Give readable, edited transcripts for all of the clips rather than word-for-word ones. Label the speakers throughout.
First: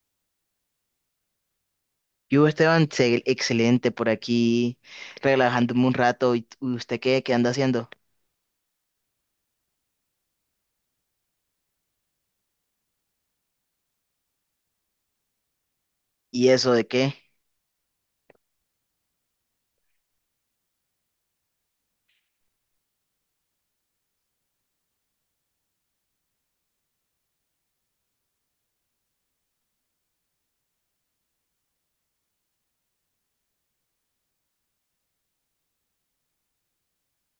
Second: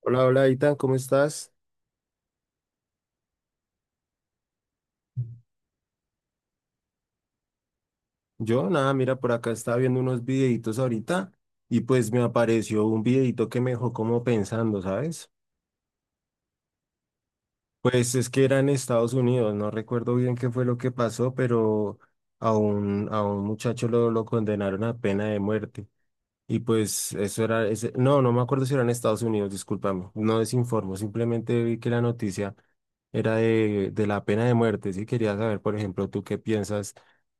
Speaker 1: Hola, hola, Itan, ¿cómo estás?
Speaker 2: Yo, Esteban, excelente por aquí, relajándome un rato. ¿Y usted qué, qué anda haciendo?
Speaker 1: Yo, nada, mira, por acá estaba viendo unos videitos ahorita y pues me apareció un videito que me dejó como pensando, ¿sabes?
Speaker 2: ¿Y eso de qué?
Speaker 1: Pues es que era en Estados Unidos, no recuerdo bien qué fue lo que pasó, pero a un muchacho lo condenaron a pena de muerte. Y pues eso era, no, no me acuerdo si era en Estados Unidos, discúlpame, no desinformo, simplemente vi que la noticia era de la pena de muerte, sí, quería saber, por ejemplo, tú qué piensas,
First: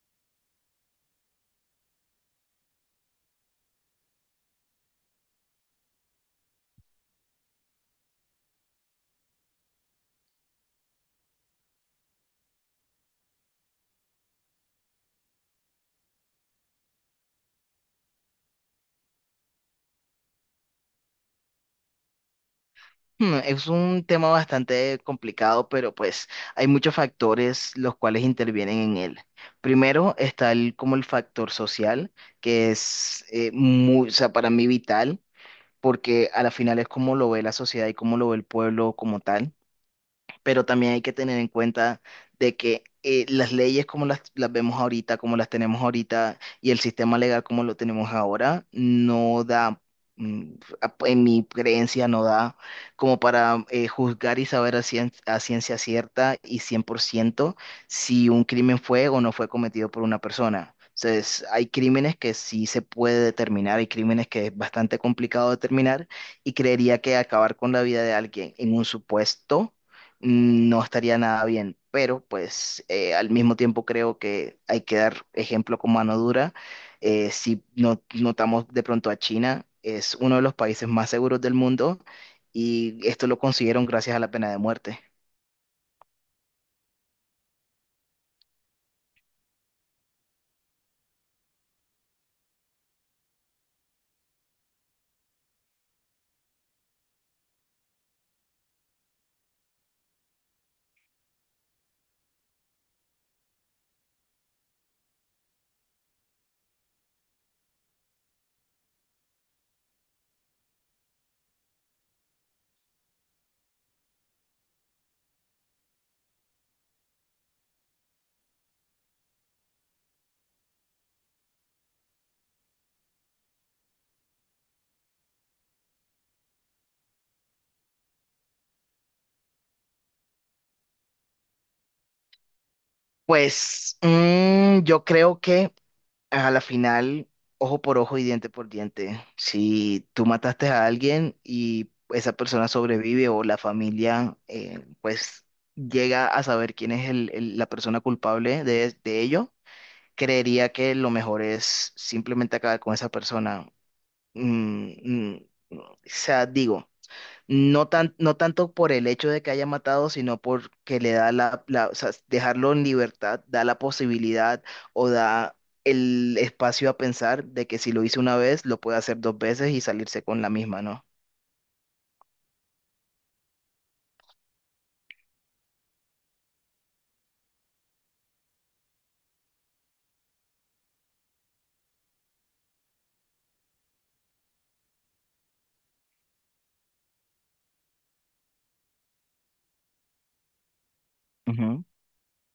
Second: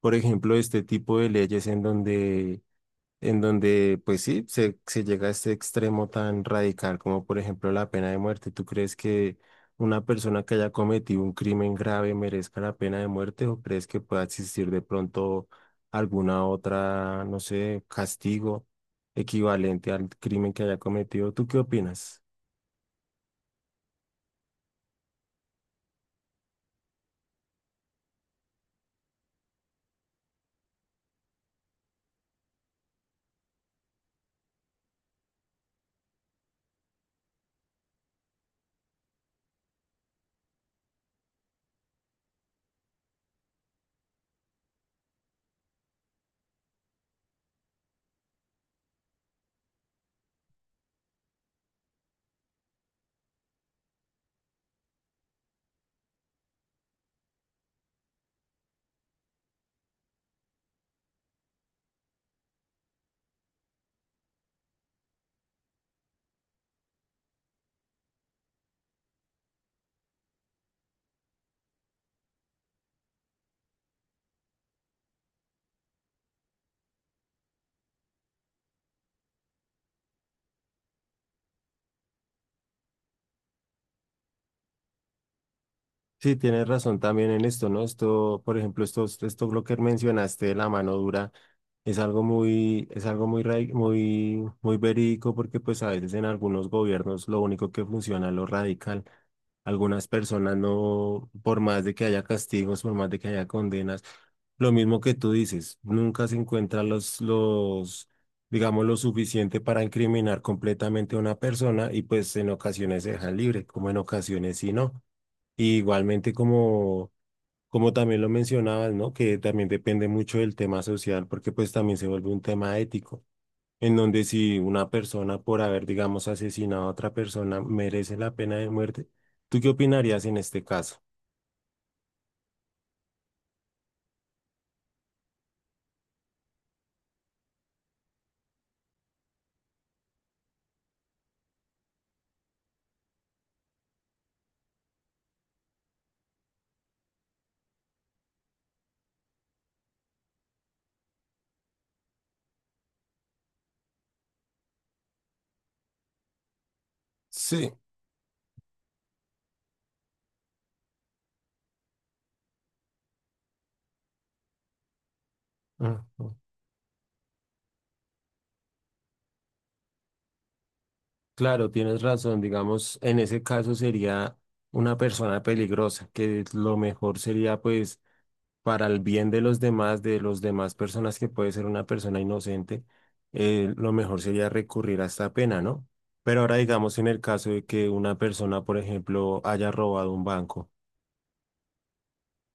Speaker 1: por ejemplo, de este tipo de leyes en donde, pues sí, se llega a este extremo tan radical como por ejemplo la pena de muerte. ¿Tú crees que una persona que haya cometido un crimen grave merezca la pena de muerte o crees que pueda existir de pronto alguna otra, no sé, castigo equivalente al crimen que haya cometido? ¿Tú qué opinas?
Speaker 2: Es un tema bastante complicado, pero pues hay muchos factores los cuales intervienen en él. Primero está como el factor social, que es muy, o sea, para mí vital, porque a la final es como lo ve la sociedad y cómo lo ve el pueblo como tal. Pero también hay que tener en cuenta de que las leyes como las vemos ahorita, como las tenemos ahorita, y el sistema legal como lo tenemos ahora, no da, mm, en mi creencia, no da como para juzgar y saber a ciencia cierta y 100% si un crimen fue o no fue cometido por una persona. Entonces, hay crímenes que sí se puede determinar, hay crímenes que es bastante complicado determinar y creería que acabar con la vida de alguien en un supuesto no estaría nada bien. Pero pues al mismo tiempo creo que hay que dar ejemplo con mano dura. Si no, notamos de pronto a China, es uno de los países más seguros del mundo y esto lo consiguieron gracias a la pena de muerte.
Speaker 1: Sí, tienes razón también en esto, ¿no? Esto, por ejemplo, esto lo que mencionaste de la mano dura. Es algo muy, muy, muy verídico porque pues a veces en algunos gobiernos lo único que funciona es lo radical. Algunas personas no, por más de que haya castigos, por más de que haya condenas, lo mismo que tú dices, nunca se encuentran los, digamos, lo suficiente para incriminar completamente a una persona y pues en ocasiones se dejan libre, como en ocasiones sí no. Y igualmente como... Como también lo mencionabas, ¿no? Que también depende mucho del tema social, porque pues también se vuelve un tema ético, en donde si una persona por haber, digamos, asesinado a otra persona merece la pena de muerte, ¿tú qué opinarías en este caso?
Speaker 2: Pues yo creo que a la final, ojo por ojo y diente por diente. Si tú mataste a alguien y esa persona sobrevive o la familia, pues llega a saber quién es la persona culpable de ello, creería que lo mejor es simplemente acabar con esa persona. Mm, mm, o sea, digo.
Speaker 1: Sí,
Speaker 2: No tan, no tanto por el hecho de que haya matado, sino porque le da o sea, dejarlo en libertad, da la posibilidad o da
Speaker 1: ujú.
Speaker 2: el espacio a pensar de que si lo hizo una vez, lo puede hacer dos veces y salirse con la misma, ¿no?
Speaker 1: Claro, tienes razón, digamos, en ese caso sería una persona peligrosa, que lo mejor sería pues para el bien de los demás personas que puede ser una persona inocente, lo mejor sería recurrir a esta pena, ¿no? Pero ahora digamos en el caso de que una persona, por ejemplo, haya robado un banco,
Speaker 2: Ujú.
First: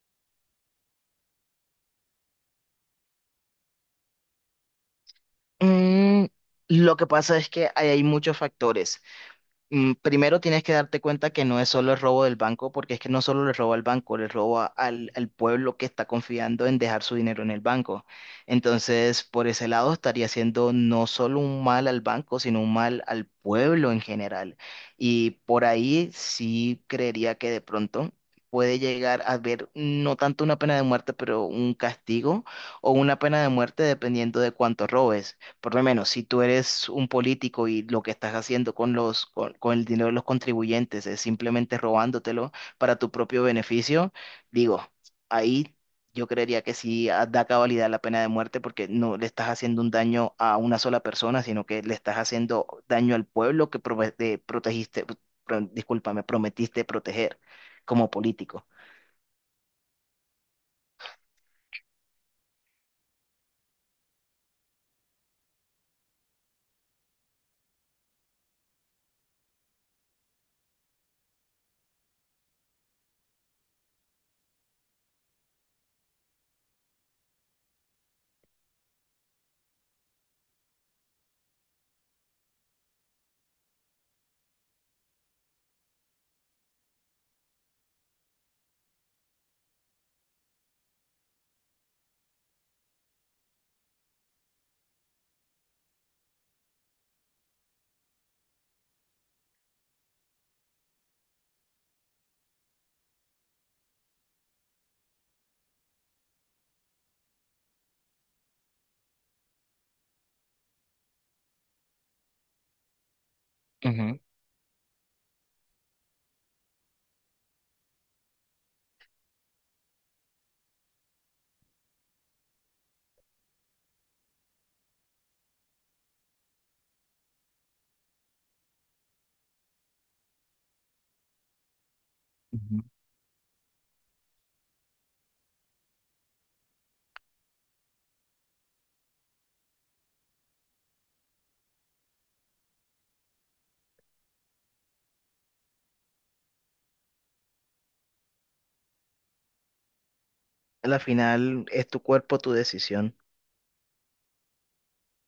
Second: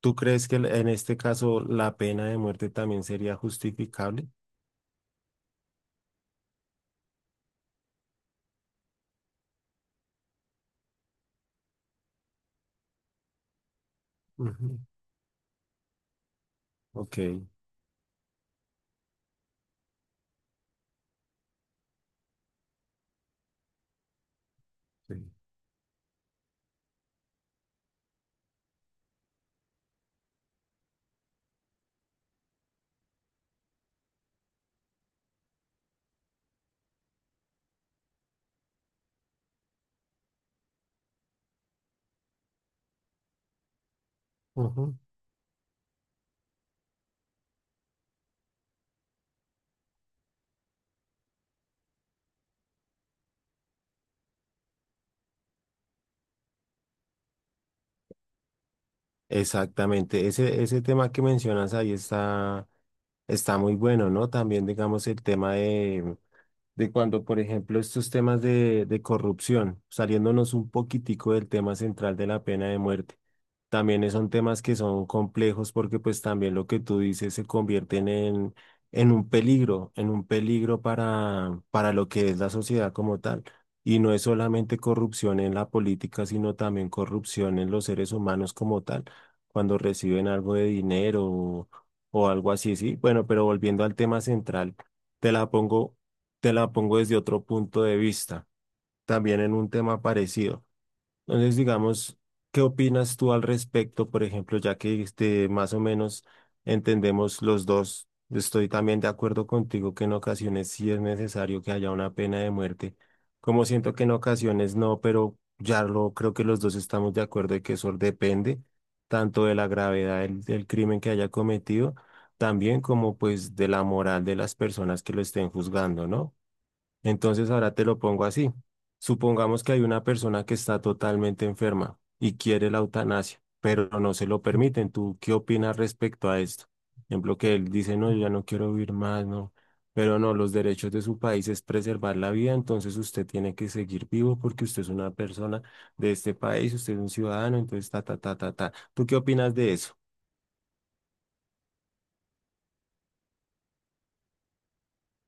Speaker 1: ¿tú crees que en este caso la pena de muerte también sería justificable?
Speaker 2: Mm, lo que pasa es que ahí hay muchos factores. Primero tienes que darte cuenta que no es solo el robo del banco, porque es que no solo le roba al banco, le roba
Speaker 1: Ujú,
Speaker 2: al pueblo que está confiando en dejar su
Speaker 1: ok.
Speaker 2: dinero en el banco. Entonces, por ese lado estaría haciendo no solo un mal al banco, sino un mal al pueblo en general.
Speaker 1: Sí.
Speaker 2: Y por ahí sí creería que de pronto puede llegar a haber no tanto una pena de muerte, pero un castigo o una pena de muerte dependiendo de cuánto robes. Por lo menos, si tú eres un político y lo que estás haciendo con con el dinero de los contribuyentes es simplemente robándotelo para tu propio beneficio, digo,
Speaker 1: Ujú.
Speaker 2: ahí yo creería que sí da cabalidad la pena de muerte porque no le estás haciendo un daño a una sola persona, sino que le estás haciendo daño al pueblo que protegiste, discúlpame, prometiste proteger como político.
Speaker 1: Exactamente, ese tema que mencionas ahí está, está muy bueno, ¿no? También digamos el tema de cuando, por ejemplo, estos temas de corrupción, saliéndonos un poquitico del tema central de la pena de muerte. También son temas que son complejos porque pues también lo que tú dices se convierten en un peligro para lo que es la sociedad como tal. Y no es solamente corrupción en la política, sino también corrupción en los seres humanos como tal, cuando reciben algo de dinero o algo así, sí. Bueno, pero volviendo al tema central, te la pongo, te la pongo desde otro punto de vista, también en un tema parecido. Entonces, digamos, ¿qué opinas tú al respecto? Por ejemplo, ya que este, más o menos entendemos los dos, estoy también de acuerdo contigo que en ocasiones sí es necesario que haya una pena de muerte, como siento que en ocasiones no, pero ya lo creo que los dos estamos de acuerdo de que eso depende tanto de la gravedad del crimen que haya cometido, también como pues de la moral de las personas que lo estén juzgando, ¿no? Entonces ahora te lo pongo así. Supongamos que hay una persona que está totalmente enferma y quiere la
Speaker 2: Ujú.
Speaker 1: eutanasia, pero no se lo permiten. ¿Tú qué opinas respecto a esto? Por ejemplo, que él dice, no, yo ya no quiero vivir más, no. Pero no, los derechos de su país es preservar la vida, entonces usted tiene que seguir vivo porque usted es una persona de este país, usted es un ciudadano, entonces ta, ta, ta, ta, ta. ¿Tú qué opinas de eso?
Speaker 2: Al final es tu cuerpo, tu decisión.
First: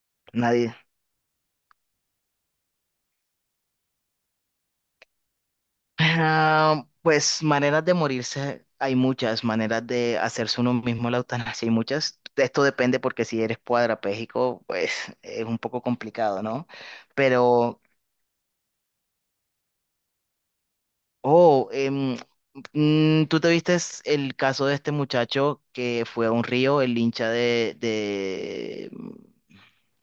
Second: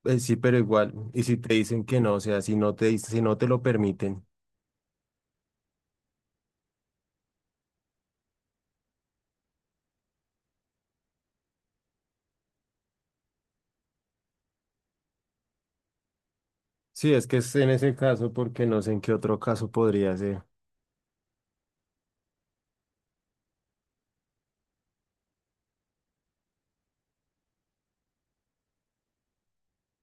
Speaker 1: Sí, pero
Speaker 2: Nadie.
Speaker 1: igual, y si te dicen que no, o sea, si no te, si no te lo permiten.
Speaker 2: Ah, pues maneras de morirse, hay muchas maneras de hacerse uno mismo la eutanasia, hay muchas. Esto depende porque si eres cuadrapléjico, pues es un poco complicado, ¿no?
Speaker 1: Sí, es que es en
Speaker 2: Pero,
Speaker 1: ese caso porque no sé en qué otro caso podría ser.
Speaker 2: oh, em, ¿tú te viste el caso de este muchacho que fue a un río, el hincha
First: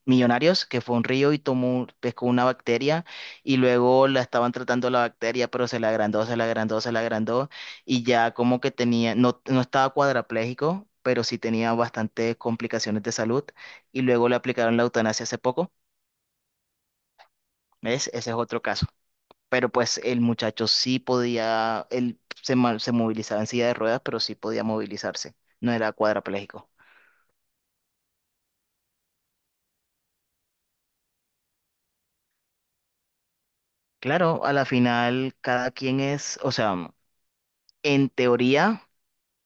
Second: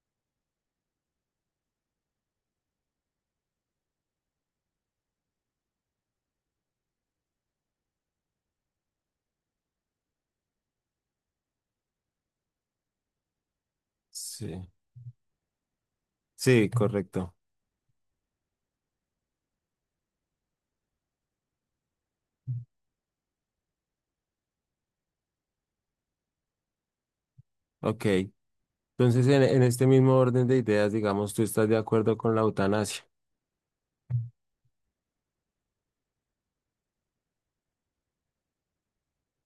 Speaker 2: Millonarios, que fue a un río y tomó, pescó una bacteria y luego la estaban tratando la bacteria, pero se la agrandó, se la agrandó y ya como que tenía, no, no estaba cuadraplégico, pero sí tenía bastantes complicaciones de salud y luego le
Speaker 1: Sí,
Speaker 2: aplicaron la eutanasia hace poco.
Speaker 1: sí, correcto.
Speaker 2: ¿Ves? Ese es otro caso, pero pues el muchacho sí podía, él se movilizaba en silla de ruedas, pero sí podía movilizarse, no era cuadrapléjico.
Speaker 1: Ok. Entonces, en este mismo orden de ideas, digamos, ¿tú estás de acuerdo con la eutanasia?
Speaker 2: Claro, a la final cada quien es, o sea, en teoría,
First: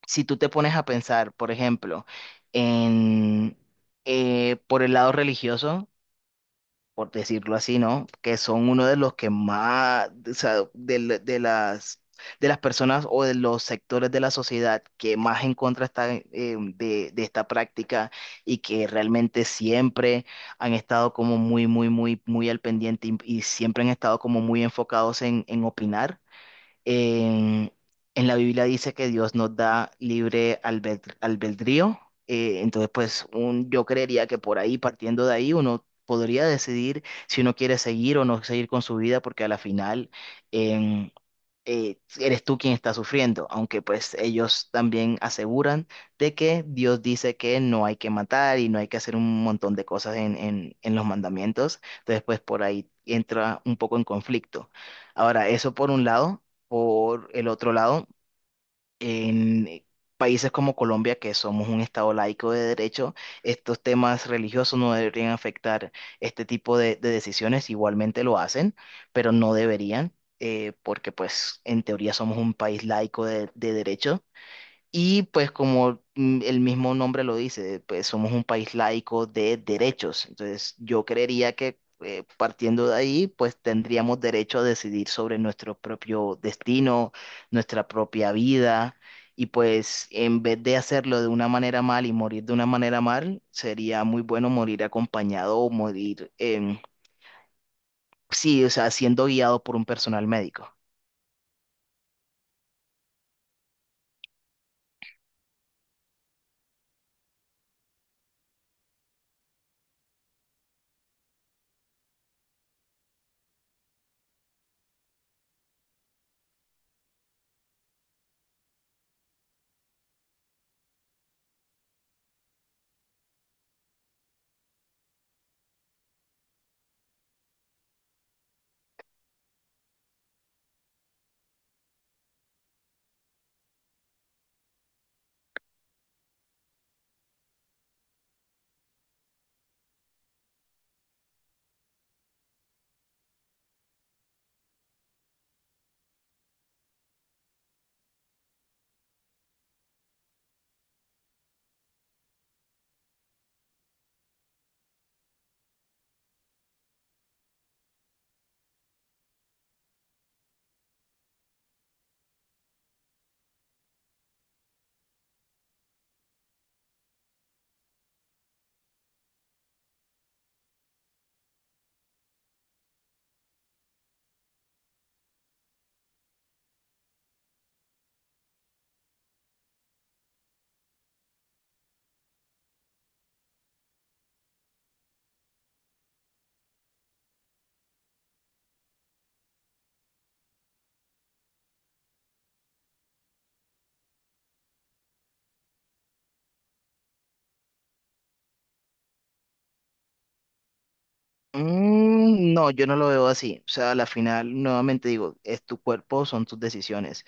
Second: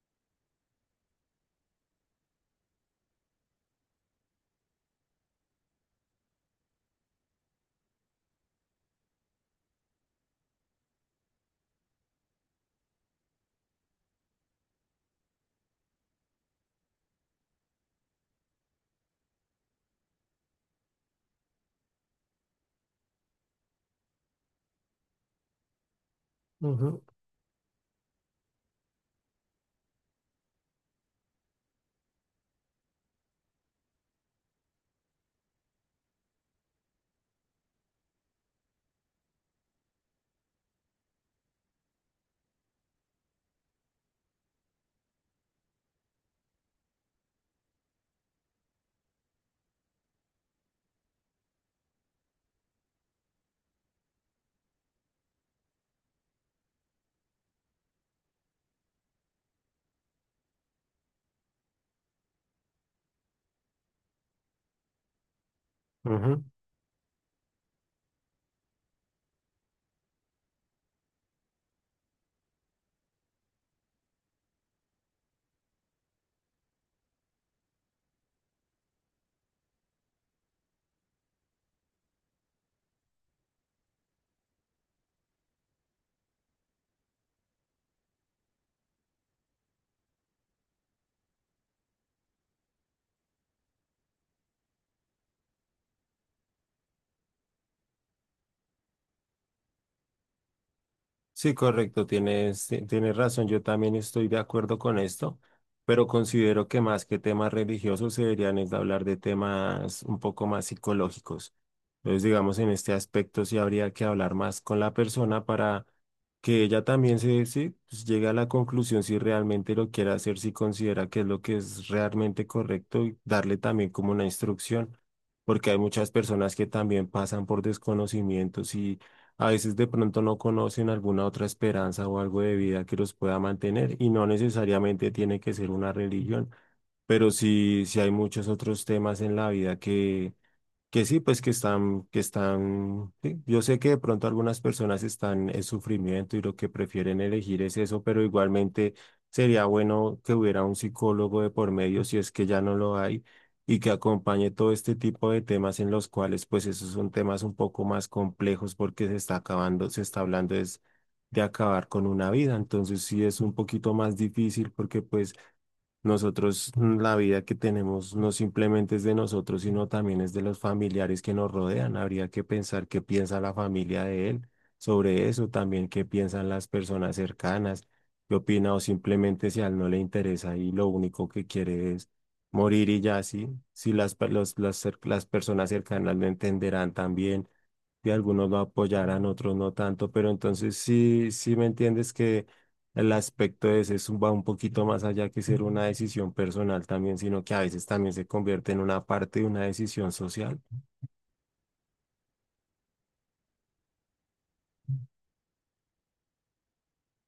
Speaker 2: si tú te pones a pensar, por ejemplo, en por el lado religioso, por decirlo así, ¿no? Que son uno de los que más, o sea, de las personas o de los sectores de la sociedad que más en contra están de esta práctica y que realmente siempre han estado como muy al pendiente y siempre han estado como muy enfocados en opinar.
Speaker 1: Ujú,
Speaker 2: En, en la Biblia dice que Dios nos da libre albedrío. Entonces, pues un, yo creería que por ahí, partiendo de ahí, uno podría decidir si uno quiere seguir o no seguir con su vida, porque a la final, eres tú quien está sufriendo, aunque pues ellos también aseguran de que Dios dice que no hay que matar y no hay que hacer un montón de cosas en los mandamientos, entonces pues por ahí entra un poco en conflicto. Ahora, eso por un lado, por el otro lado. En países como Colombia, que somos un estado laico de derecho, estos temas religiosos no deberían afectar
Speaker 1: ujú.
Speaker 2: este tipo de decisiones. Igualmente lo hacen, pero no deberían, porque pues en teoría somos un país laico de derecho. Y pues como el mismo nombre lo dice, pues somos un país laico de derechos. Entonces yo creería que partiendo de ahí, pues tendríamos derecho a decidir sobre nuestro propio destino, nuestra propia vida. Y pues en vez de hacerlo de una manera mal y morir de una manera mal, sería muy bueno morir acompañado o morir, sí, o sea, siendo guiado por un personal médico.
Speaker 1: Sí, correcto, tienes razón, yo también estoy de acuerdo con esto, pero considero que más que temas religiosos se deberían es de hablar de temas un poco más psicológicos. Entonces, digamos, en este aspecto sí habría que hablar más con la persona para que ella también se, sí, pues, llegue a la conclusión si realmente lo quiere hacer, si considera que es lo que es realmente correcto y darle también como una instrucción, porque hay muchas personas que también pasan por desconocimientos a veces de pronto no conocen alguna otra esperanza o algo de vida que los pueda mantener y no necesariamente tiene que ser una religión, pero sí, sí hay muchos otros temas en la vida que sí, pues que están, sí, yo sé que de pronto algunas personas están en sufrimiento y lo que prefieren elegir es eso, pero igualmente sería bueno que hubiera un psicólogo de por medio, si es que ya no lo hay, y que acompañe todo este tipo de temas en los cuales, pues esos son temas un poco más complejos porque se está acabando, se está hablando es de acabar con una vida, entonces sí es un poquito más difícil porque pues nosotros, la vida que tenemos no simplemente es de nosotros, sino también es de los familiares que nos rodean. Habría que pensar qué piensa la familia de él sobre eso, también qué piensan las personas cercanas, qué opina o simplemente si a él no le interesa y lo único que quiere es morir y ya así. Si las, pe- los- las, cer- las personas cercanas lo entenderán también, y algunos lo apoyarán, otros no tanto, pero entonces sí, sí me entiendes que el aspecto ese es, va un poquito más allá que ser una decisión personal también, sino que a veces también se convierte en una parte de una decisión social.
Speaker 2: Mm, no, yo no lo veo así. O sea, a la final, nuevamente digo, es tu cuerpo, son tus decisiones.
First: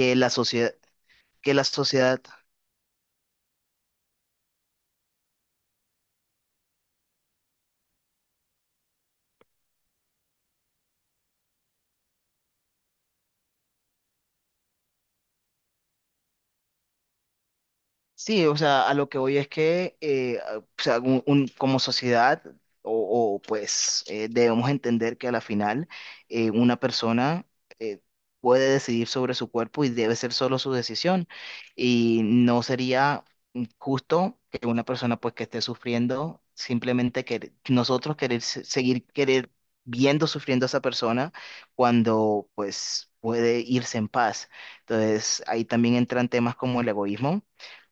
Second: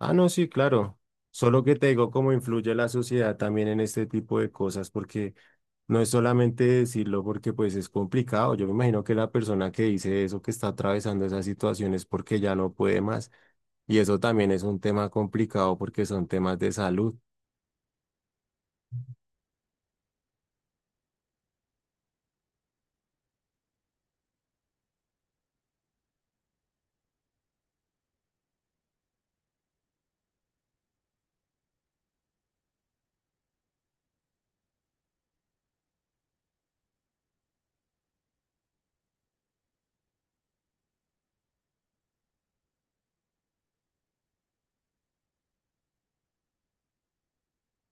Speaker 1: Ah, no,
Speaker 2: la
Speaker 1: sí,
Speaker 2: sociedad,
Speaker 1: claro.
Speaker 2: que la
Speaker 1: Solo que te digo
Speaker 2: sociedad
Speaker 1: cómo influye la sociedad también en este tipo de cosas, porque no es solamente decirlo porque pues es complicado. Yo me imagino que la persona que dice eso, que está atravesando esas situaciones porque ya no puede más. Y eso también es un tema complicado porque son temas de salud.
Speaker 2: sí, o sea, a lo que voy es que o sea, como sociedad pues debemos entender que a la final una persona eh, puede decidir sobre su cuerpo y debe ser solo su decisión y no sería justo que una persona pues que esté sufriendo simplemente que nosotros querer seguir querer viendo sufriendo a esa persona cuando pues puede irse en paz. Entonces ahí también entran temas como el egoísmo,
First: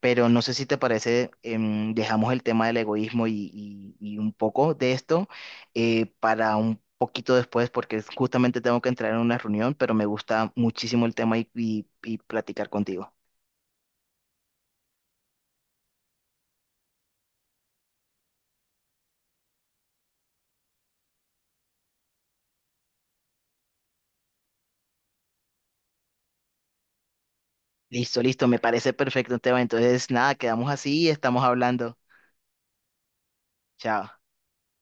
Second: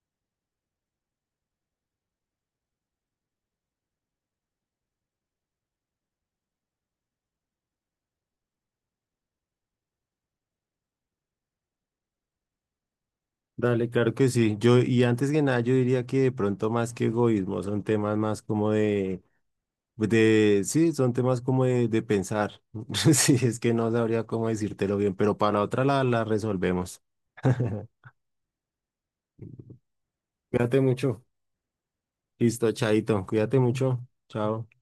Speaker 2: pero no sé si te parece, dejamos el tema del egoísmo y un poco de esto para un poquito después, porque justamente tengo que entrar en una reunión, pero me gusta muchísimo el tema y platicar contigo.
Speaker 1: Dale, claro que sí. Yo, y antes que nada, yo diría que de pronto más que egoísmo, son temas más como de, sí, son temas como de pensar. Sí, es que no sabría cómo decírtelo bien, pero para otra la resolvemos.
Speaker 2: Listo, listo, me parece perfecto el tema. Entonces, nada, quedamos
Speaker 1: Cuídate
Speaker 2: así y
Speaker 1: mucho.
Speaker 2: estamos hablando.
Speaker 1: Listo, chaito. Cuídate mucho.
Speaker 2: Chao.
Speaker 1: Chao.